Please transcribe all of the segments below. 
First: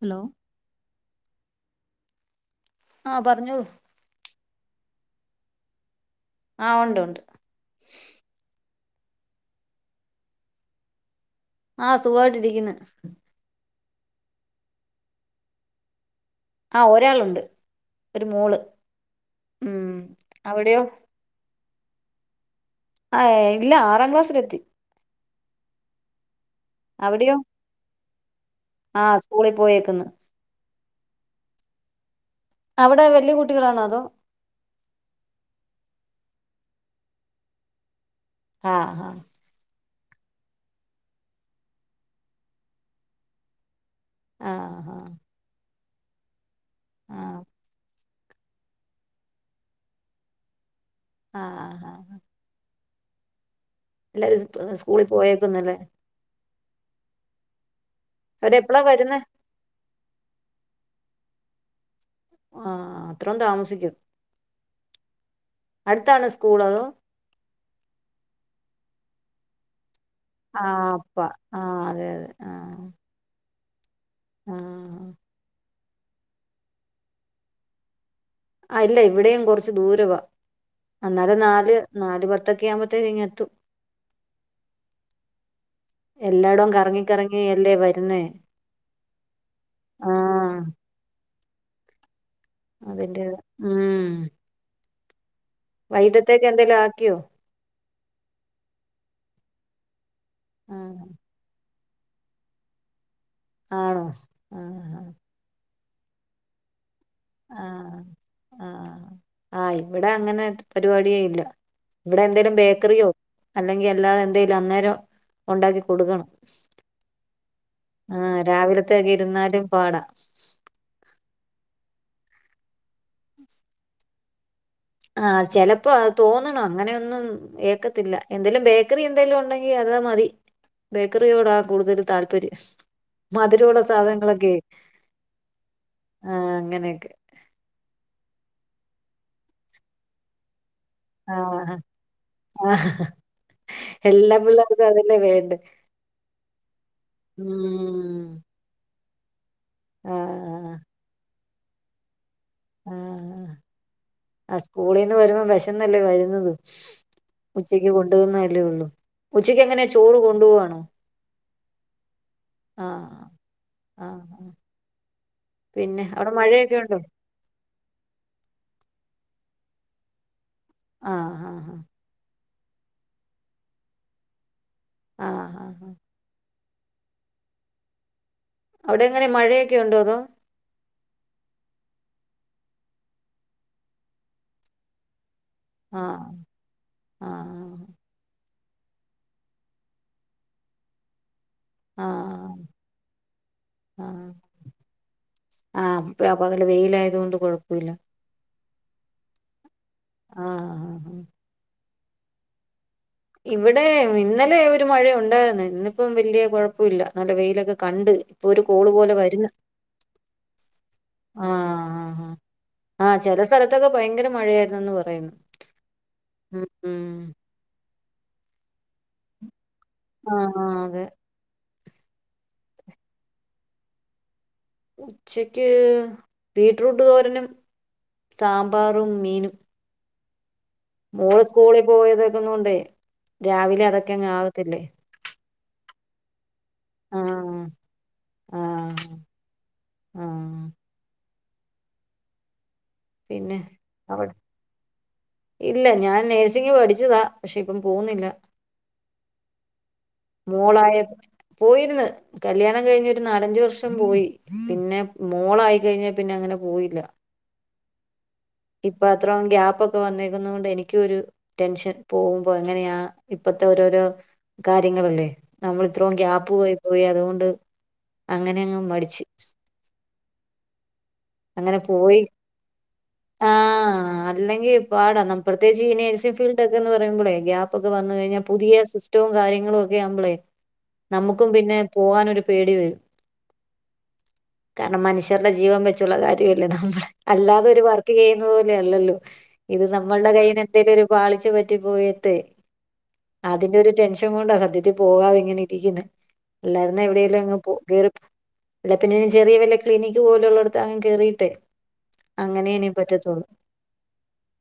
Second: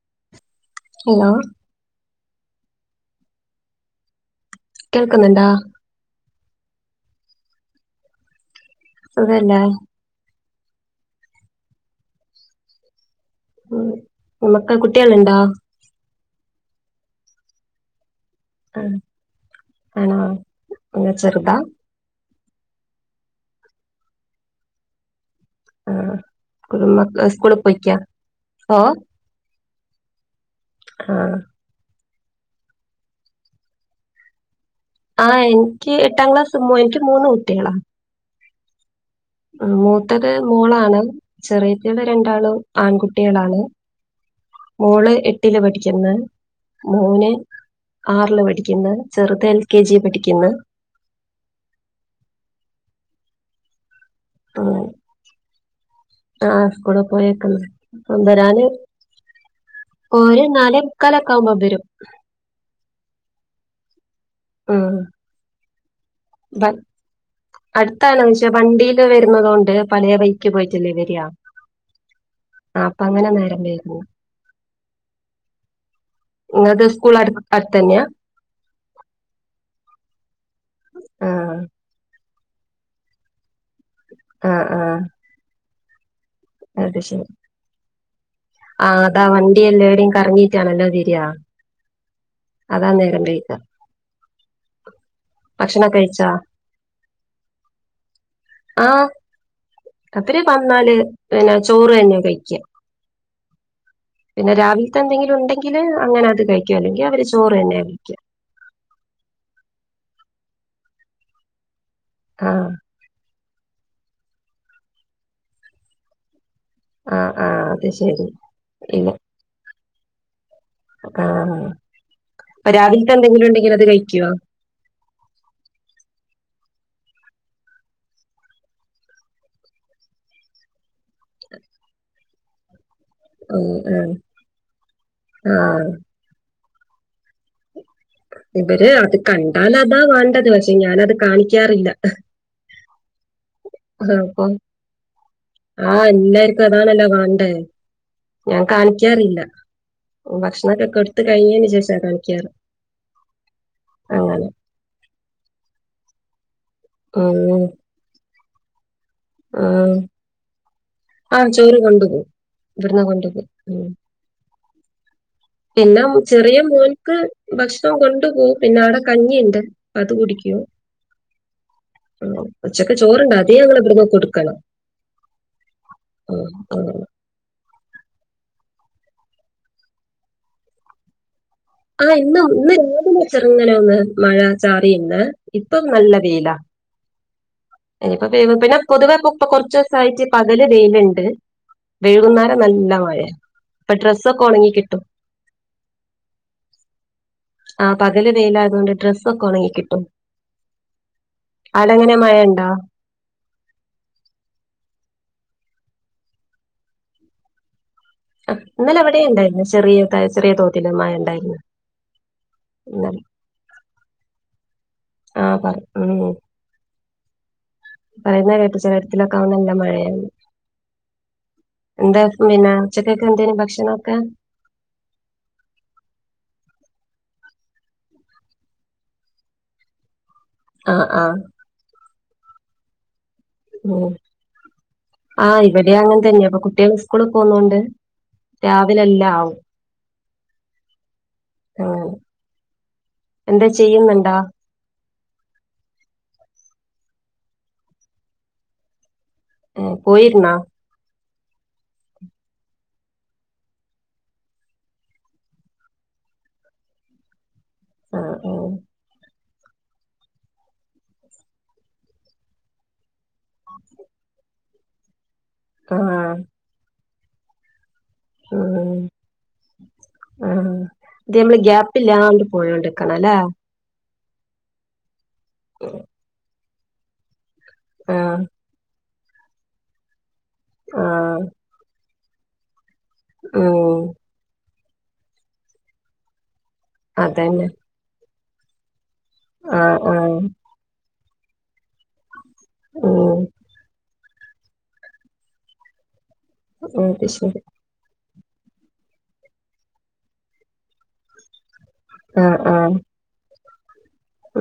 Hello hello ആഹ് പർഞ്ഞോളു കേൾക്കുന്ന്ണ്ടാ? ആഹ് ഒണ്ടു ണ്ട് സുഖല്ലേ? ആഹ് സുഖമായിട്ടിരിക്ക്ണ് നമ്മക്ക് കുട്ടികള് ണ്ടോ? ആ ഒരാളുണ്ട്. ഒരു മോള് ആഹ് ഉം ആണോ അവിടെയോ [unintelligible] ചെറ്താ? ആ എ ഇല്ല ആറാം ക്ലാസ്സില് എത്തി. ആഹ് [unintelligible] അവിടെയോ സ്കൂള് പോയിക്ക്യാ? ആഹ് സ്കൂളി പോയേ ക്ക്ന്ന് ആഹ് അവിടെ വല്യ കുട്ടികളാന്നോ അതോ ആഹ് എൻക്ക് എട്ടാം ക്ലാസ് മ്മോ എൻക്ക് മൂന്ന് കുട്ടികളാ. ആഹ് ഹാ ഉം മൂത്തത് മോളാണ് ചെറിയേറ്റേള് രണ്ടാളും ആൺകുട്ടികളാണ്. ആഹ് ആഹ് മോള് എട്ടില് പഠി ക്ക്യ് ന്ന്. മോന് ആഹ് ആറില് പഠിക്കുന്ന് ചെറുത് എൽ കെ ജി പഠിക്കുന്ന്. ആഹ് ഹാ ഹാ എല്ലാരും സ് സ്കൂളിൽ പോയേക്കുന്നല്ലേ? ആഹ് സ്കൂളിൽ പോയേക്കുന്നു. കൊണ്ട്രാന് അവരെപ്പളാ വരുന്നേ ഒരു നാലേ മുക്കാലക്കൊവുമ്പോ വരും. ആഹ് അത്രം താമസിക്കും ഉം അടുത്താണോ സ്കൂൾ അതോ അടുത്താണ് പക്ഷേ വണ്ടി വരുന്നത് കൊണ്ട് പലേ വഴിക്ക് ആഹ് പോയിട്ടല്ലേ വര അപ്പ ആഹ് അതെ അതെ ആഹ് അപ്പൊ അങ്ങനെ നേരം വ ഉം ആഹ്. ഇങ്ങട്ട് സ്കൂൾ അടു അടുത്തന്നെ? ആഹ് ഇല്ല ഇവിടെയും കൊറച്ച് ദൂരവാ. എന്നാലും ആഹ് നാല് നാല് പത്ത് ത്തൊക്കെ ആവുമ്പോത്തേക്ക ഇങ്ങ എത്തു ആഹ് ആഹ്. എല്ലായിടും കറങ്ങി കറങ്ങി അല്ലേ വ എത്തുന്നെ. ആഹ് അതാ വണ്ടി എല്ലേടിം കറങ്ങീട്ടാണല്ലോ വരുക. അതിന്റെ ഉം. ഭക്ഷണൊക്കെ കഴിച്ചാ വൈകീട്ടത്തേക്ക് എന്തേങ്കിലും ആക്കിയോ? ആഹ്. രാത്രി വന്നാല് ആഹ് പിന്നെ ചോറ് തന്നെ കഴിക്ക. ആണോ പിന്നെ രാവിലത്തെ ആഹ് എന്തെങ്കിലും ഉണ്ടെങ്ക ല് അങ്ങനെ അത് കഴിക്കുവല്ലേ. അവര് ചോറ് തന്നെയ ആഹ് കഴിക്ക. ആഹ് ആഹ് ഇവിടെ അങ്ങനെത്തെ പരിപാടിയേ ഇല്ല. ഇവിടെ എന്തെലും ആഹ് ബേക്കറിയോ അല്ലെങ്കിൽ അല്ലാതെ എന്തെിലും അന്നേരം ഉണ്ടാക്കി കൊടുക്കണം. ആഹ് ആഹ് അത് ശരി ഇല്ല. പ്പാട ആ അപ്പൊ രാവിലത്തെ എന്തെങ്കിലും ഉണ്ടെങ്കിലിൽ അത് കഴിക്കോ ആഹ് ചെലപ്പോ അത് തോന്നണം അങ്ങനെയൊന്നും ഏക്കത്തില്ല എന്തേലും ബേക്കറി എന്തെലും ഉണ്ടെങ്കിൽ അത് മതി ബേക്കറിയോടാ കൂടുതൽ താല്പര്യം [inaudible] ആഹ് മധുരമുള്ള ആഹ് സാധനങ്ങളൊക്കെ ആഹ് ആ അങ്ങനെയൊക്കെ ഇവര് അത് കണ്ടാൽ അതാ വാണ്ടത് പക്ഷെ ഞാനത് ആ കാണിക്കാറില്ല ആ എല്ലാ അപ്പം പിള്ളേർക്കും അതല്ലേ വേണ്ടേ ആ എല്ലാർക്കും അതാണല്ലോ വേണ്ടേ ഉം ഞാൻ കാണിക്കാ ക്കറിയില്ല ആ ഓ ഭക്ഷണൊക്കെ കൊടുത് കയ്യ്ഞ്ഞേന് ശേഷാ കാളിക്കാറ് ആ ആ സ്കൂളീന്ന് വരുമ്പോ വിശന്നല്ലേ വര നത് ഉം ഉച്ചയ്ക്ക് കൊണ്ടുവന്ന അല്ലേ ഉള്ളൂ ഉച്ചക്ക് എങ്ങനെ ഉം. ചോറ് കൊണ്ടുപോവാണോ ആ ചോറ് കൊണ്ടപോവും ആ ഇവിടുന്ന് കൊണ്ടു പോയി ഉം ആ ആ. പിന്നെ അവിടെ ചെറിയ മഴയൊക്കെ ഉണ്ടോ മോൻക്ക് ഭക്ഷണം കൊണ്ടു പോ പിന്നെ അവിടെ കഞ്ഞിയുണ്ട് അത് കുടിക്കോ അ ആ ഉച്ചക്ക് ചോർണ്ട് അത് ഞങ്ങള് ബ്ടന്ന് കൊടുക്കണം ആ ആ ഉം, ഉം. അവിടെ എങ്ങനെ മഴയൊക്കെ ഉണ്ടോ അതോ ആ ഇന്ന് ഇന്ന് രാവിലെ ചെർങ്ങനെ ഒന്ന് മഴ ചാറി ഇന്ന് ഇപ്പൊ ആ നല്ല വെയിലാ ആ ഇനിപ്പ വേ പിന്നെ പൊതുവെ പ്പ ഇപ്പ കുറച്ചുസായിട്ട് പകല് വെയിലുണ്ട് ആ വെഴുകുന്നേരം നല്ല മഴ ഇപ്പൊ ആ ഡ്രസ്സൊക്കെ ഒണങ്ങി കിട്ടും നല്ല വെയിലായത് കൊണ്ട് കുഴപ്പവില്ല ലായതോണ്ട് ഡ്രസ്സൊക്കെ ഒണങ്ങി കി ആ ആ ആ അടങ്ങനെ മഴണ്ടോ ഇവിടെ ഇന്നലെ ഒരു മഴ ഉണ്ടായിരുന്നു ഇന്നിപ്പം വലിയ കുഴപ്പവില്ല നല്ല വെയിലൊക്കെ കണ്ട് ഇപ്പൊ ഒരു കോള് ഇന്നലെ പോലെ ഇവിടെ വരുന്ന് ഉണ്ടായിരുന്നു ചെറിയ ചെറിയ തോതിൽ മഴ ആ ഉണ്ടായിരുന്നു ആ ആ ഇന്നലെ ചെല സ്ഥലത്തൊക്കെ ഭയങ്കര മഴയായിരുന്നന്ന് പറയുന്നു ആ പറ ഉം ഉം ഉം പറയുന്ന കേട്ട ചിലരത്തില കാണല്ല മ ഏ ആ ആ അതെ എന്താ പിന്നെ ഉച്ചക്കൊക്കെ എന്തേം ഭക്ഷണണംമൊക്കെ ഉച്ചക്ക് ബീറ്റ്റൂട്ട് തോരനും സാമ്പാറും മീനും ആ ആ മോള് സ്കൂളിൽ പോയതക്കുന്നുണ്ടേ [inaudible] [inaudible] രാവിലെ അതൊക്കെ അങ് ആകത്തില്ലേ വവിടെ അങ്ങന തന്നെ അപ്പ [unintelligible] കുട്ടിക സ്കൂളിൽ പോകുന്നണ്ട് ആ രാവിലെഎല്ലാം ആവും ആ ആ പിന്നെ അവിടെ ഇല്ല ഞാൻ നേഴ്‌സ് ഒറ്റയ്ക് പഠിച്ചതാ പക്ഷെ ഇപ്പം പോകുന്നില്ല ഏ പോയിരുന്നോ മോളായ പോയിരുന്ന് കല്യാണം കഴിഞ്ഞ് ഒരു നാലഞ്ചു വർഷം പോയി പിന്നെ മോളായി കഴിഞ്ഞാ പിന്നെ അങ്ങനെ പോയില്ല ആ ഇപ്പോ അത്രോം ഗ്യാപ്പ് ഒക്കെ വന്നിരുന്നു കൊണ്ട് എനിക്ക് ഒരു ടെൻഷൻ പോകുമ്പോൾ എങ്ങനെയാ ഇപ്പത്തെ ഓരോരോ കാര്യങ്ങളല്ലേ നമ്മള ആ ഇത്രോ ആ ക്യാപ്പ് പോയി പോയി അതോ ഉണ്ട് അങ്ങനെ അങ്ങ് ആഹ് മടിച്ച് ആഹ് ഇത് നമ്മൾ അങ്ങനെ ഗ്യാപ്പ് പോയി ഇില്ലാണ്ട് പോയോണ്ടിക്കണം ലെ അല്ലെങ്കിൽ പാടാം നമക് പ്രത്യേകിച്ച് ഈ നഴ്സിംഗ് ഫീൽ ഡൊക്കേന്ന് പറയുമ്പളേ ഗ്യാ പ്പൊക്കെ വന്നു ആഹ് കഴിഞ്ഞാ പുതിയ സിസ് റ്റവും കാര്യങ്ങളുമൊക്കെയാവുമ്പളേ ആഹ് നമ്മുക്കും പിന്നെ പോവാനൊരു പേടി വെരും. ഉം കാരണം മനുഷ്യരുടെ ജീവനു വെ ച്ചുള്ള കാര്യ വല്ലേ നമ്മളെ അതന്നെ അല്ലാതെ ഒരു വർക്കെയ്യു ന്ന പോലെയല്ലല്ലോ. ഇത് ആഹ് നമ്മള്ടെ ആഹ് കയ്യിനെന്തെലൊരു പാളിച്ച പറ്റി പോയിട്ടെ ഉം അതിന്റെ ഒരു ടെൻഷ ൻ കൊണ്ടാ സത്യത്തി പോകാതെ ഇങ്ങനെ ഇരിക്കുന്നേ. അല്ലാരുന്നേ അത് എവിടേലും അങ് ശരി പോ കേറി അല്ലെ പിന്നെ ഞാൻ ചെറിയ വല്ല ക്ലിനിക് പോലുള്ളട് തങ് കേറിട്ടെ ആഹ് അങ്ങനെ ഇനീ ആഹ് പറ്റത്തൊള്ളു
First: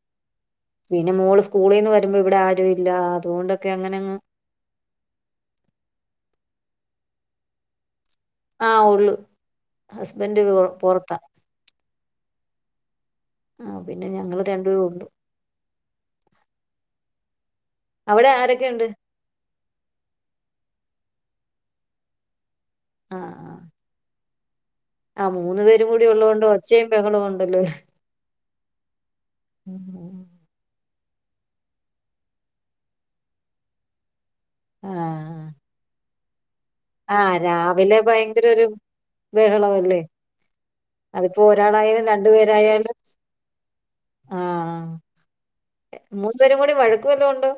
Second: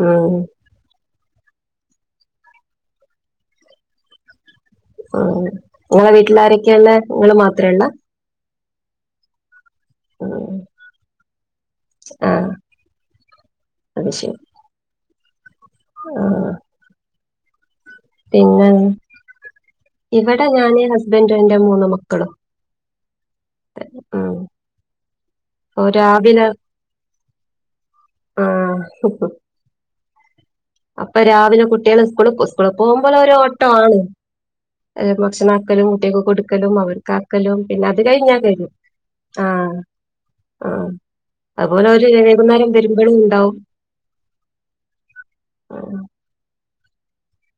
ഉം പിന്നെ മോള് സ് സ്കൂളിന്ന് വരുമ്പോ ഇവിടെ ആരു ഇല്ല അതുകൊണ്ടൊക്കെ അങ്ങനങ്ങ് ആഹ് നിങ്ങളെ വീട്ടിലാരൊക്കെയള്ളെ നിങ്ങള് മാത്രള്ള ആഹ് ഒള്ളു ഹസ്ബന്റ് ഉം പൊറത്ത ആഹ് ആഹ് പിന്നെ അത് ശരി ഞങ്ങള് രണ്ടുവേ ഒള്ളു ആഹ് അവിടെ പിന്നെ ആരെക്കെണ്ട് ഇവിടെ ഞാന് ഹസ്ബൻ്റും എന്റെ മൂന്നു മക്കളും ആഹ് ആഹ് ആ മൂന്ന് പേരും കൂടി ഉള്ളോണ്ട് ഒച്ചെം ബെഹളൊം അല്ലോ ആ അപ്പൊ രാവിലെ കുട്ട്യള് സ്കൂള് സ്കൂള് പോവുമ്പൊളൊരോട്ടാണ്. അ് ആഹ് ഭക്ഷണാക്കലും കുട്ട്യക്ക് ക്കലും ആഹ് അവര്ക്കാക്കലും പിന്നെ രാവിലെ അത് കഴിഞ്ഞാ ഭയങ്കര ഒരു കഴ്ഞ്ഞു ആ ബഹളമല്ലേ ആ അതിപ്പോ അഅ്പോലെ ഒരാളായാലും ഒരു രണ്ടു വൈകുന്നേരം പേരായാലും വെരുമ്പളുണ്ടാവും മൂന്ന്വെരും കൂടി വഴക്ക് വല്ലോം ഒണ്ടോ?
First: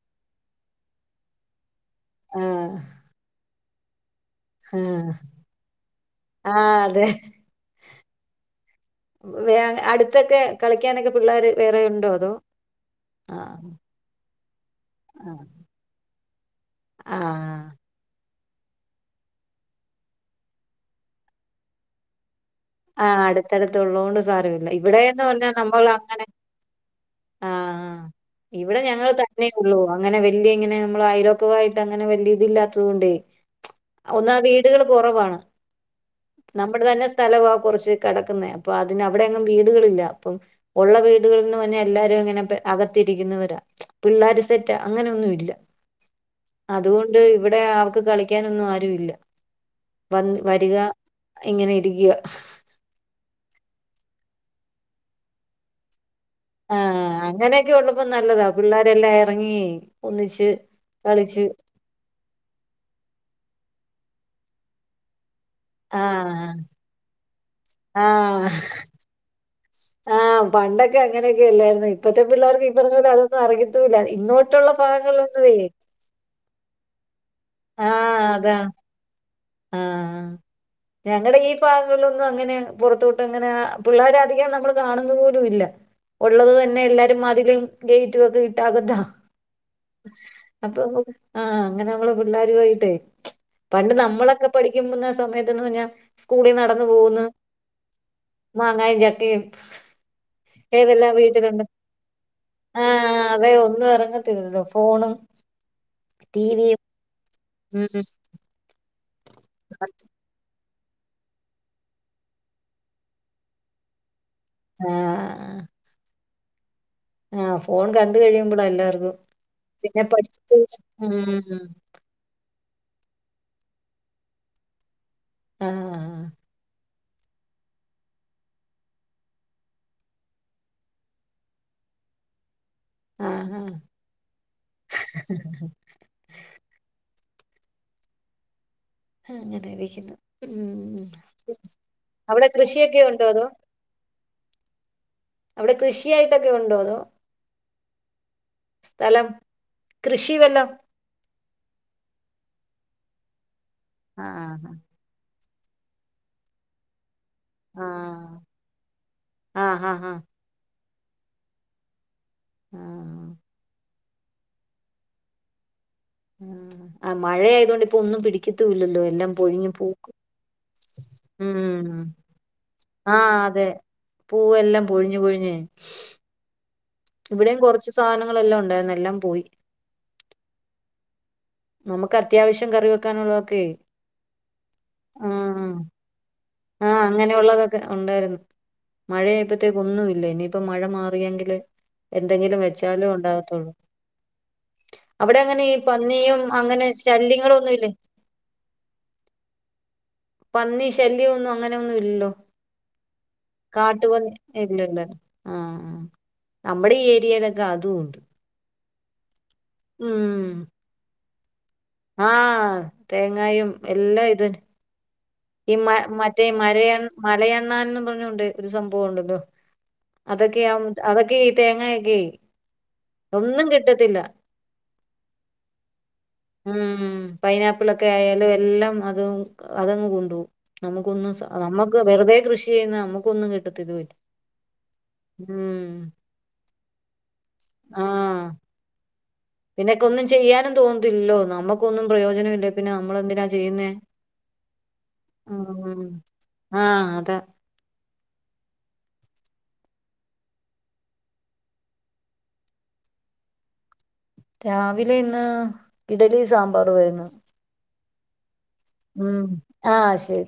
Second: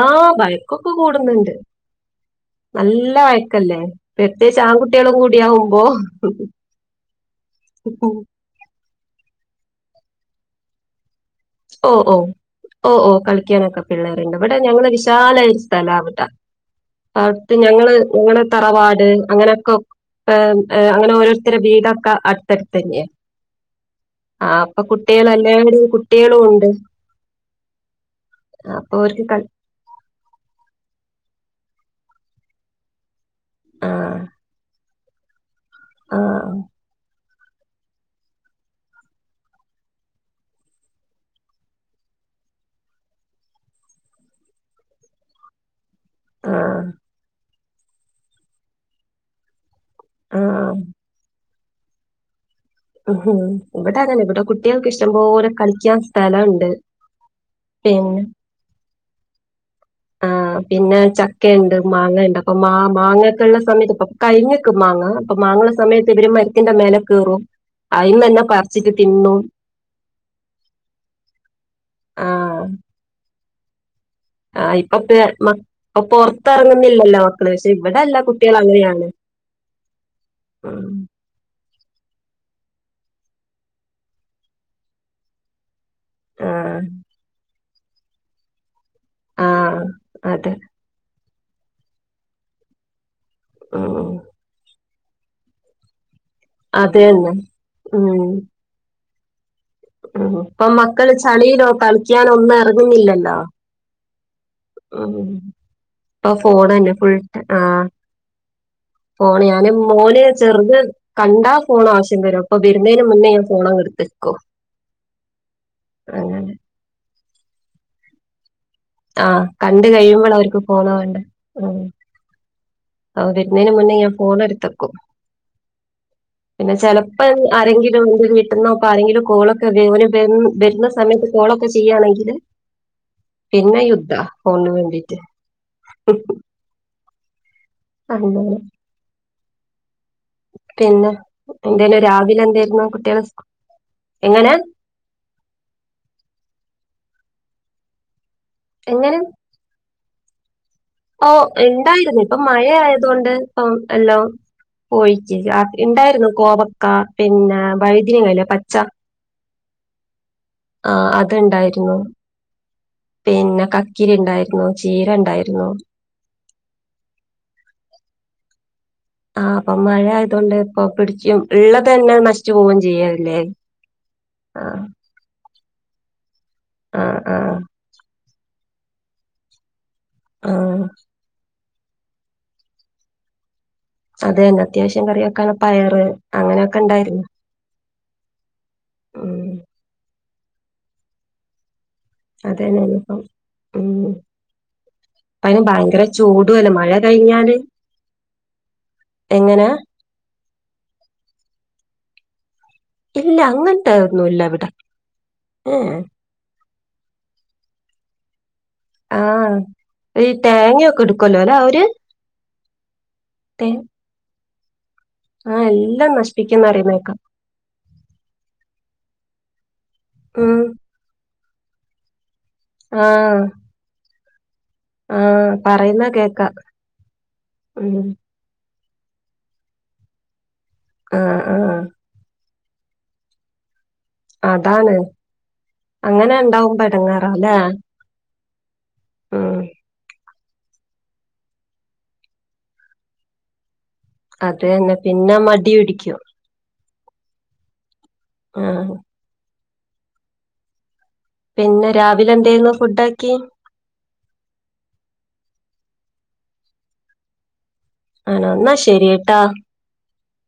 ആ ബയക്കൊക്കെ കൂടുന്നുണ്ട്. ആഹ് നല്ല വയ ക്കല്ലേ പ്രത്യേയിച്ച് ആഹ് ആൺകുട്ട്യേളും കൂടിയാവുമ്പോ ആഹ് അതെ [unintelligible] വേ അട്ത്തൊക്കെ കളിക്കാനൊക്കെ പിള്ളേര് വേറെ ഓ ഉണ്ടോ ഓ അതോ ഓ ഓ ആഹ് കളിക്കാനൊക്കെ പിള്ളേര്ണ്ട് ട്ട് ഞങ്ങള് ആഹ് വിശാലായ ഒരു സ്ഥലാണ് ട്ടാ അട്ത്ത് ആഹ് ഞങ്ങള് ഞങ്ങള് തറവാട് അങ്ങനെയൊക്കെ അങ്ങനെ ഓരോരുത്തടെ വീതൊക്കെ ആഹ് അടുത്തടുത്തു ഉള്ളോണ്ടു ആഹ് സാരമില്ല അപ്പൊ ഇവിടെന്ന് കുട്ടികള് പറഞ്ഞാൽ എല്ലാവരും നമ്മള് ങ്ങനെ കുട്ടികളും ഉണ്ട്. ആഹ് ഇവിടെ അപ്പൊ ഞങ്ങള് അവർക്ക് കളി തന്നെള്ളൂ അങ്ങനെ വല്ല്യ ഇങ്ങനെ നമ്മള് അയലൊ ക്കായിട്ട് അങ്ങനെ വല്ല്യ ഇതില്ലാത്തത് കൊണ്ടേ ആഹ് ഒന്നാ വീടുകൾ കൊറവാണ് ആഹ് നമ്മടെ തന്നെസ്- സ്ഥലവാ കുറച്ച് കെടക്കുന്നെ അപ്പൊ അതി അവിടെ അങ്ങെ വീടുകളില്ല അപ്പം ഉള്ള വീടുകളിൽന്ന് പറഞ്ഞാ എല്ലാരും ഇങ്ങനെ അകത്തിരിക്കുന്നവരാ പിള്ളേർ സെറ്റാ അങ്ങനൊന്നും ഇല്ല. ആഹ് അതുകൊണ്ട് ഇവിടെ അവക്ക് കളിക്കാനൊന്നും ആരു ഇല്ല വന്ന് ആഹ്. വരിക ഇങ്ങനെ ഇരിക്കുക ഉം ഇവിടെ അങ്ങനെ ഇവിടെ കുട്ടികൾക്ക് ഇഷ്ടം പോലെ കളിക്കാൻ സ്ഥലണ്ട് ആ അങ്ങനെയൊക്കെ ഉള്ളപ്പോ പിന്നെ നല്ലതാ പിള്ളേരെല്ലാം ഇറങ്ങി ആ ഒന്നിച്ച് പിന്നെ കളിച്ച് ചക്ക ഇണ്ട് മാങ്ങ ഇണ്ട് അപ്പൊ മാ മാങ്ങക്കെ ഉള്ള സമയത്ത് കൈഞ്ഞക്ക് മാങ്ങ അപ്പൊ മാങ്ങള്ള ആ സമയത്ത് ഇവരും മരത്തിന്റെ മേലെ കേറും അയിന്നന്നെ പറിച്ചിട്ട് തിന്നു ആഹ പണ്ടൊക്കെ അങ്ങനെയൊക്കെ ഇല്ലായിരുന്നു ഇപ്പത്തെ ആ പിള്ളേർക്ക് ഈ പറഞ്ഞ പോലെ അ അതൊന്നും അറിയാത്തുമില്ല ആ ഇപ്പൊ ഇറങ്ങുന്നില്ലല്ലോ പക്ഷേ ഇവിടെല്ലാ കുട്ടികൾ അങ്ങെയാണ് ആഹ ഞങ്ങളടെ ഈ ഭാഗങ്ങളിൽ ഒന്നും അങ്ങനെ പുറത്തോട്ട് ഇങ്ങനെ പിള്ളേരെധികം നമ്മള് കാണുന്ന പോലും ഇല്ല ആ ഉള്ളത് തന്നെ എല്ലാരും അതിലും ഗേറ്റ് ഒക്കെ ഇട്ടു അകത്ത ആഹ അതെ ആഹ് അങ്ങനെ നമ്മള് പിള്ളേർ പോയിട്ടേ പണ്ട് ഉം. നമ്മളക്കെ പഠിക്കുന്ന സമയത്ത്ന്ന് പറഞ്ഞാൽ സ്കൂളിൽ നടന്നു അത് പോകുന്നു തന്നെ ഉം. മാങ്ങായം ച അ ഉം ഇപ്പ മക്കള് ചളിയിലോ കളിക്കാനോ ഒന്നും ആ ഇറങ്ങുന്നില്ലല്ലോ അതെ ഒന്നും ഇറങ്ങത്തില്ലല്ലോ ഫോണും ഉം ആ ഫോൺ തന്നെ ഫുൾ ഉം ഉം ഫോൺ ഞാൻ മോന് ചെറുത് കണ്ടാ ഫോൺ ആവശ്യം വരും അപ്പൊ വരുന്നതിന് മുന്നേ ഞാൻ ഫോൺ എടുത്തുവെക്കും ആ അങ്ങനെ ആ ഫോൺ കണ്ട് കഴിയുമ്പം ആ കണ്ട് കഴിയുമ്പോൾ അവർക്ക് ഫോണാ വേണ്ടേ ഉം വരുന്നതിന് മുന്നേ ഞാൻ ഫോൺ എടുതൂവയ്ക്കും ആ ചിലപ്പോ ആരെങ്കിലും എന്തെങ്കിലും കിട്ടുന്നോപ്പ ആരെങ്കിലും കോളൊക്കെ വരുന്ന സമയത്ത് കോളൊക്കെ ചെയ്യയാണെങ്കിൽ ആ ആ പിന്നെ യുദ്ധ ഫോണിന് വേണ്ടിട്ട് അന്നേരം ആ അങ്ങനെ ഇരിക്കുന്നു ഉം എന്തേലും രാവിലെ അവിടെ എന്തായിരുന്നു കൃഷിയൊക്കെ കുട്ടികളെ സ്കൂ- ഉണ്ടോഅതോ എങ്ങനെ അവിടെ കൃഷിയായിട്ടൊക്കെ ഉണ്ടോ അതോ എങ്ങനെ സ്ഥലം കൃഷി വല്ലോം ഓഹ് ഇണ്ടായിരുന്നു ഇപ്പൊ മഴ ആയതൊണ്ട് ഇപ്പം എല്ലാം ആഹ് പോയി ഇണ്ടായിരുന്നു കോവക്ക പിന്നെ ആഹ് വഴുതിനില്ലേ പച്ച ആഹ് അഹ് അഹ് ആഹ് അത് ഇണ്ടായിരുന്നു ആഹ് പിന്നെ ക ക്കിരി ഇണ്ടായിരുന്നു ചീര ഇണ്ടായിരുന്നു ഉം അഹ് മഴയായത് കൊണ്ട് ഇപ്പോ ഒന്നും പിടിക്കത്തില്ല ആഹ് അപ്പൊ മഴ ആയതുകൊണ്ട് ഇപ്പൊ പിടിച്ചും ഇള്ള ഉം തന്നെ നശിച്ചു പോവെം ചെയ്യല്ലേ ആഹ് അതെ ആഹ് പൂവെല്ലാം പൊഴിഞ്ഞു പൊഴിഞ്ഞ് ഇവിടെയും കൊറച്ച് സാനങ്ങളെല്ലാം ഉണ്ടായി ന്നെല്ലാം പോയി ആഹ് നമുക്ക് അത്യാവശ്യം കറി വെക്കാനുള്ളതൊക്കെ അതേന്നെ അത്യാവശ്യം കറി വെക്കാൻ ആഹ് പയറ് അങ്ങനൊ ആഹ് അങ്ങനെയുള്ളതൊക്കെ ഉണ്ടായിരുന്നു മഴ ഉം ആയപ്പത്തേക്കും ഒന്നും ഇല്ല ഇനിയിപ്പ മഴ മാറിയെങ്കില് അത് എന്തെങ്കിലും തന്നെയാണ് വെച്ചാലും ഇപ്പം ഉണ്ടാകത്തൊള്ളൂ ഉം ഇപ്പൊ അവടെ എങ്ങനെ അതിന് ഈ ഭയങ്കര പന്നിയും ചൂടുമല്ലേ അങ്ങനെ മഴ കഴിഞ്ഞാല് ശല്യങ്ങളൊന്നു ഇല്ലേ എങ്ങനെ പന്നി ശല്യന്നും അങ്ങനൊന്നും ഇല്ലല്ലോ ഇല്ല അങ്ങൻത്തെ കാട്ടുപന്നി ഒന്നുല്ലവടെ ഏ എ നമ്മടീ ഏരിയേലൊക്കെ അതുണ്ട് ആ ഈ തേങ്ങെക്കെടു കൊല്ലോലൊ അവര് ആ തേങ്ങായും തേ എല്ലാം ഇത് ആഹ് ഈ മ എല്ലാം മറ്റേ നശിപ്പിക്കുംന്ന് മരയണ്ണ പറയുന്നേക്കാം മലയണ്ണാൻന്നും പറഞുണ്ട് ഒരു സംഭവണ്ട് അതൊക്കെ ഉം യാ അതൊക്കെ തേങ്ങാ കെയ് ഒന്നും കിട്ടത്തില്ല ആ പറയുന്ന കേ ഉഊം പൈനാപ്ളൊക്കെ ആയാലും എല്ലാം അതും അതും കൊണ്ടോവും നമുക്കൊന്ന് ആഹ് സ ആഹ് നമ്മക്ക് വെറ്തെ കൃഷി ചെയ്യുന്ന നമ്മക്കൊന്നും കിട്ടത്തി അതാണ് അങ്ങനെണ്ടാവുമ്പൊ എടങ്ങേറാല്ലെ പിന്നക്കൊന്നും ചെയ്യാനും തോന്നത്തില്ലല്ലോ നമ്മക്കൊന്നും പ്രയോജനല്ലേൽ പിന്നെ നമ്മളെന്തിനാ ചെയ്യുന്നേ അതന്നെ പിന്നെ മടി പിടിക്കും ആ അതെ ആ പിന്നെ രാവിലെന്തേനു ഫുഡാക്കി രാവിലെന്ന് ഇഡലി സാമ്പാറേർന്നു ആണാ ന്നശ് ആ ശെരി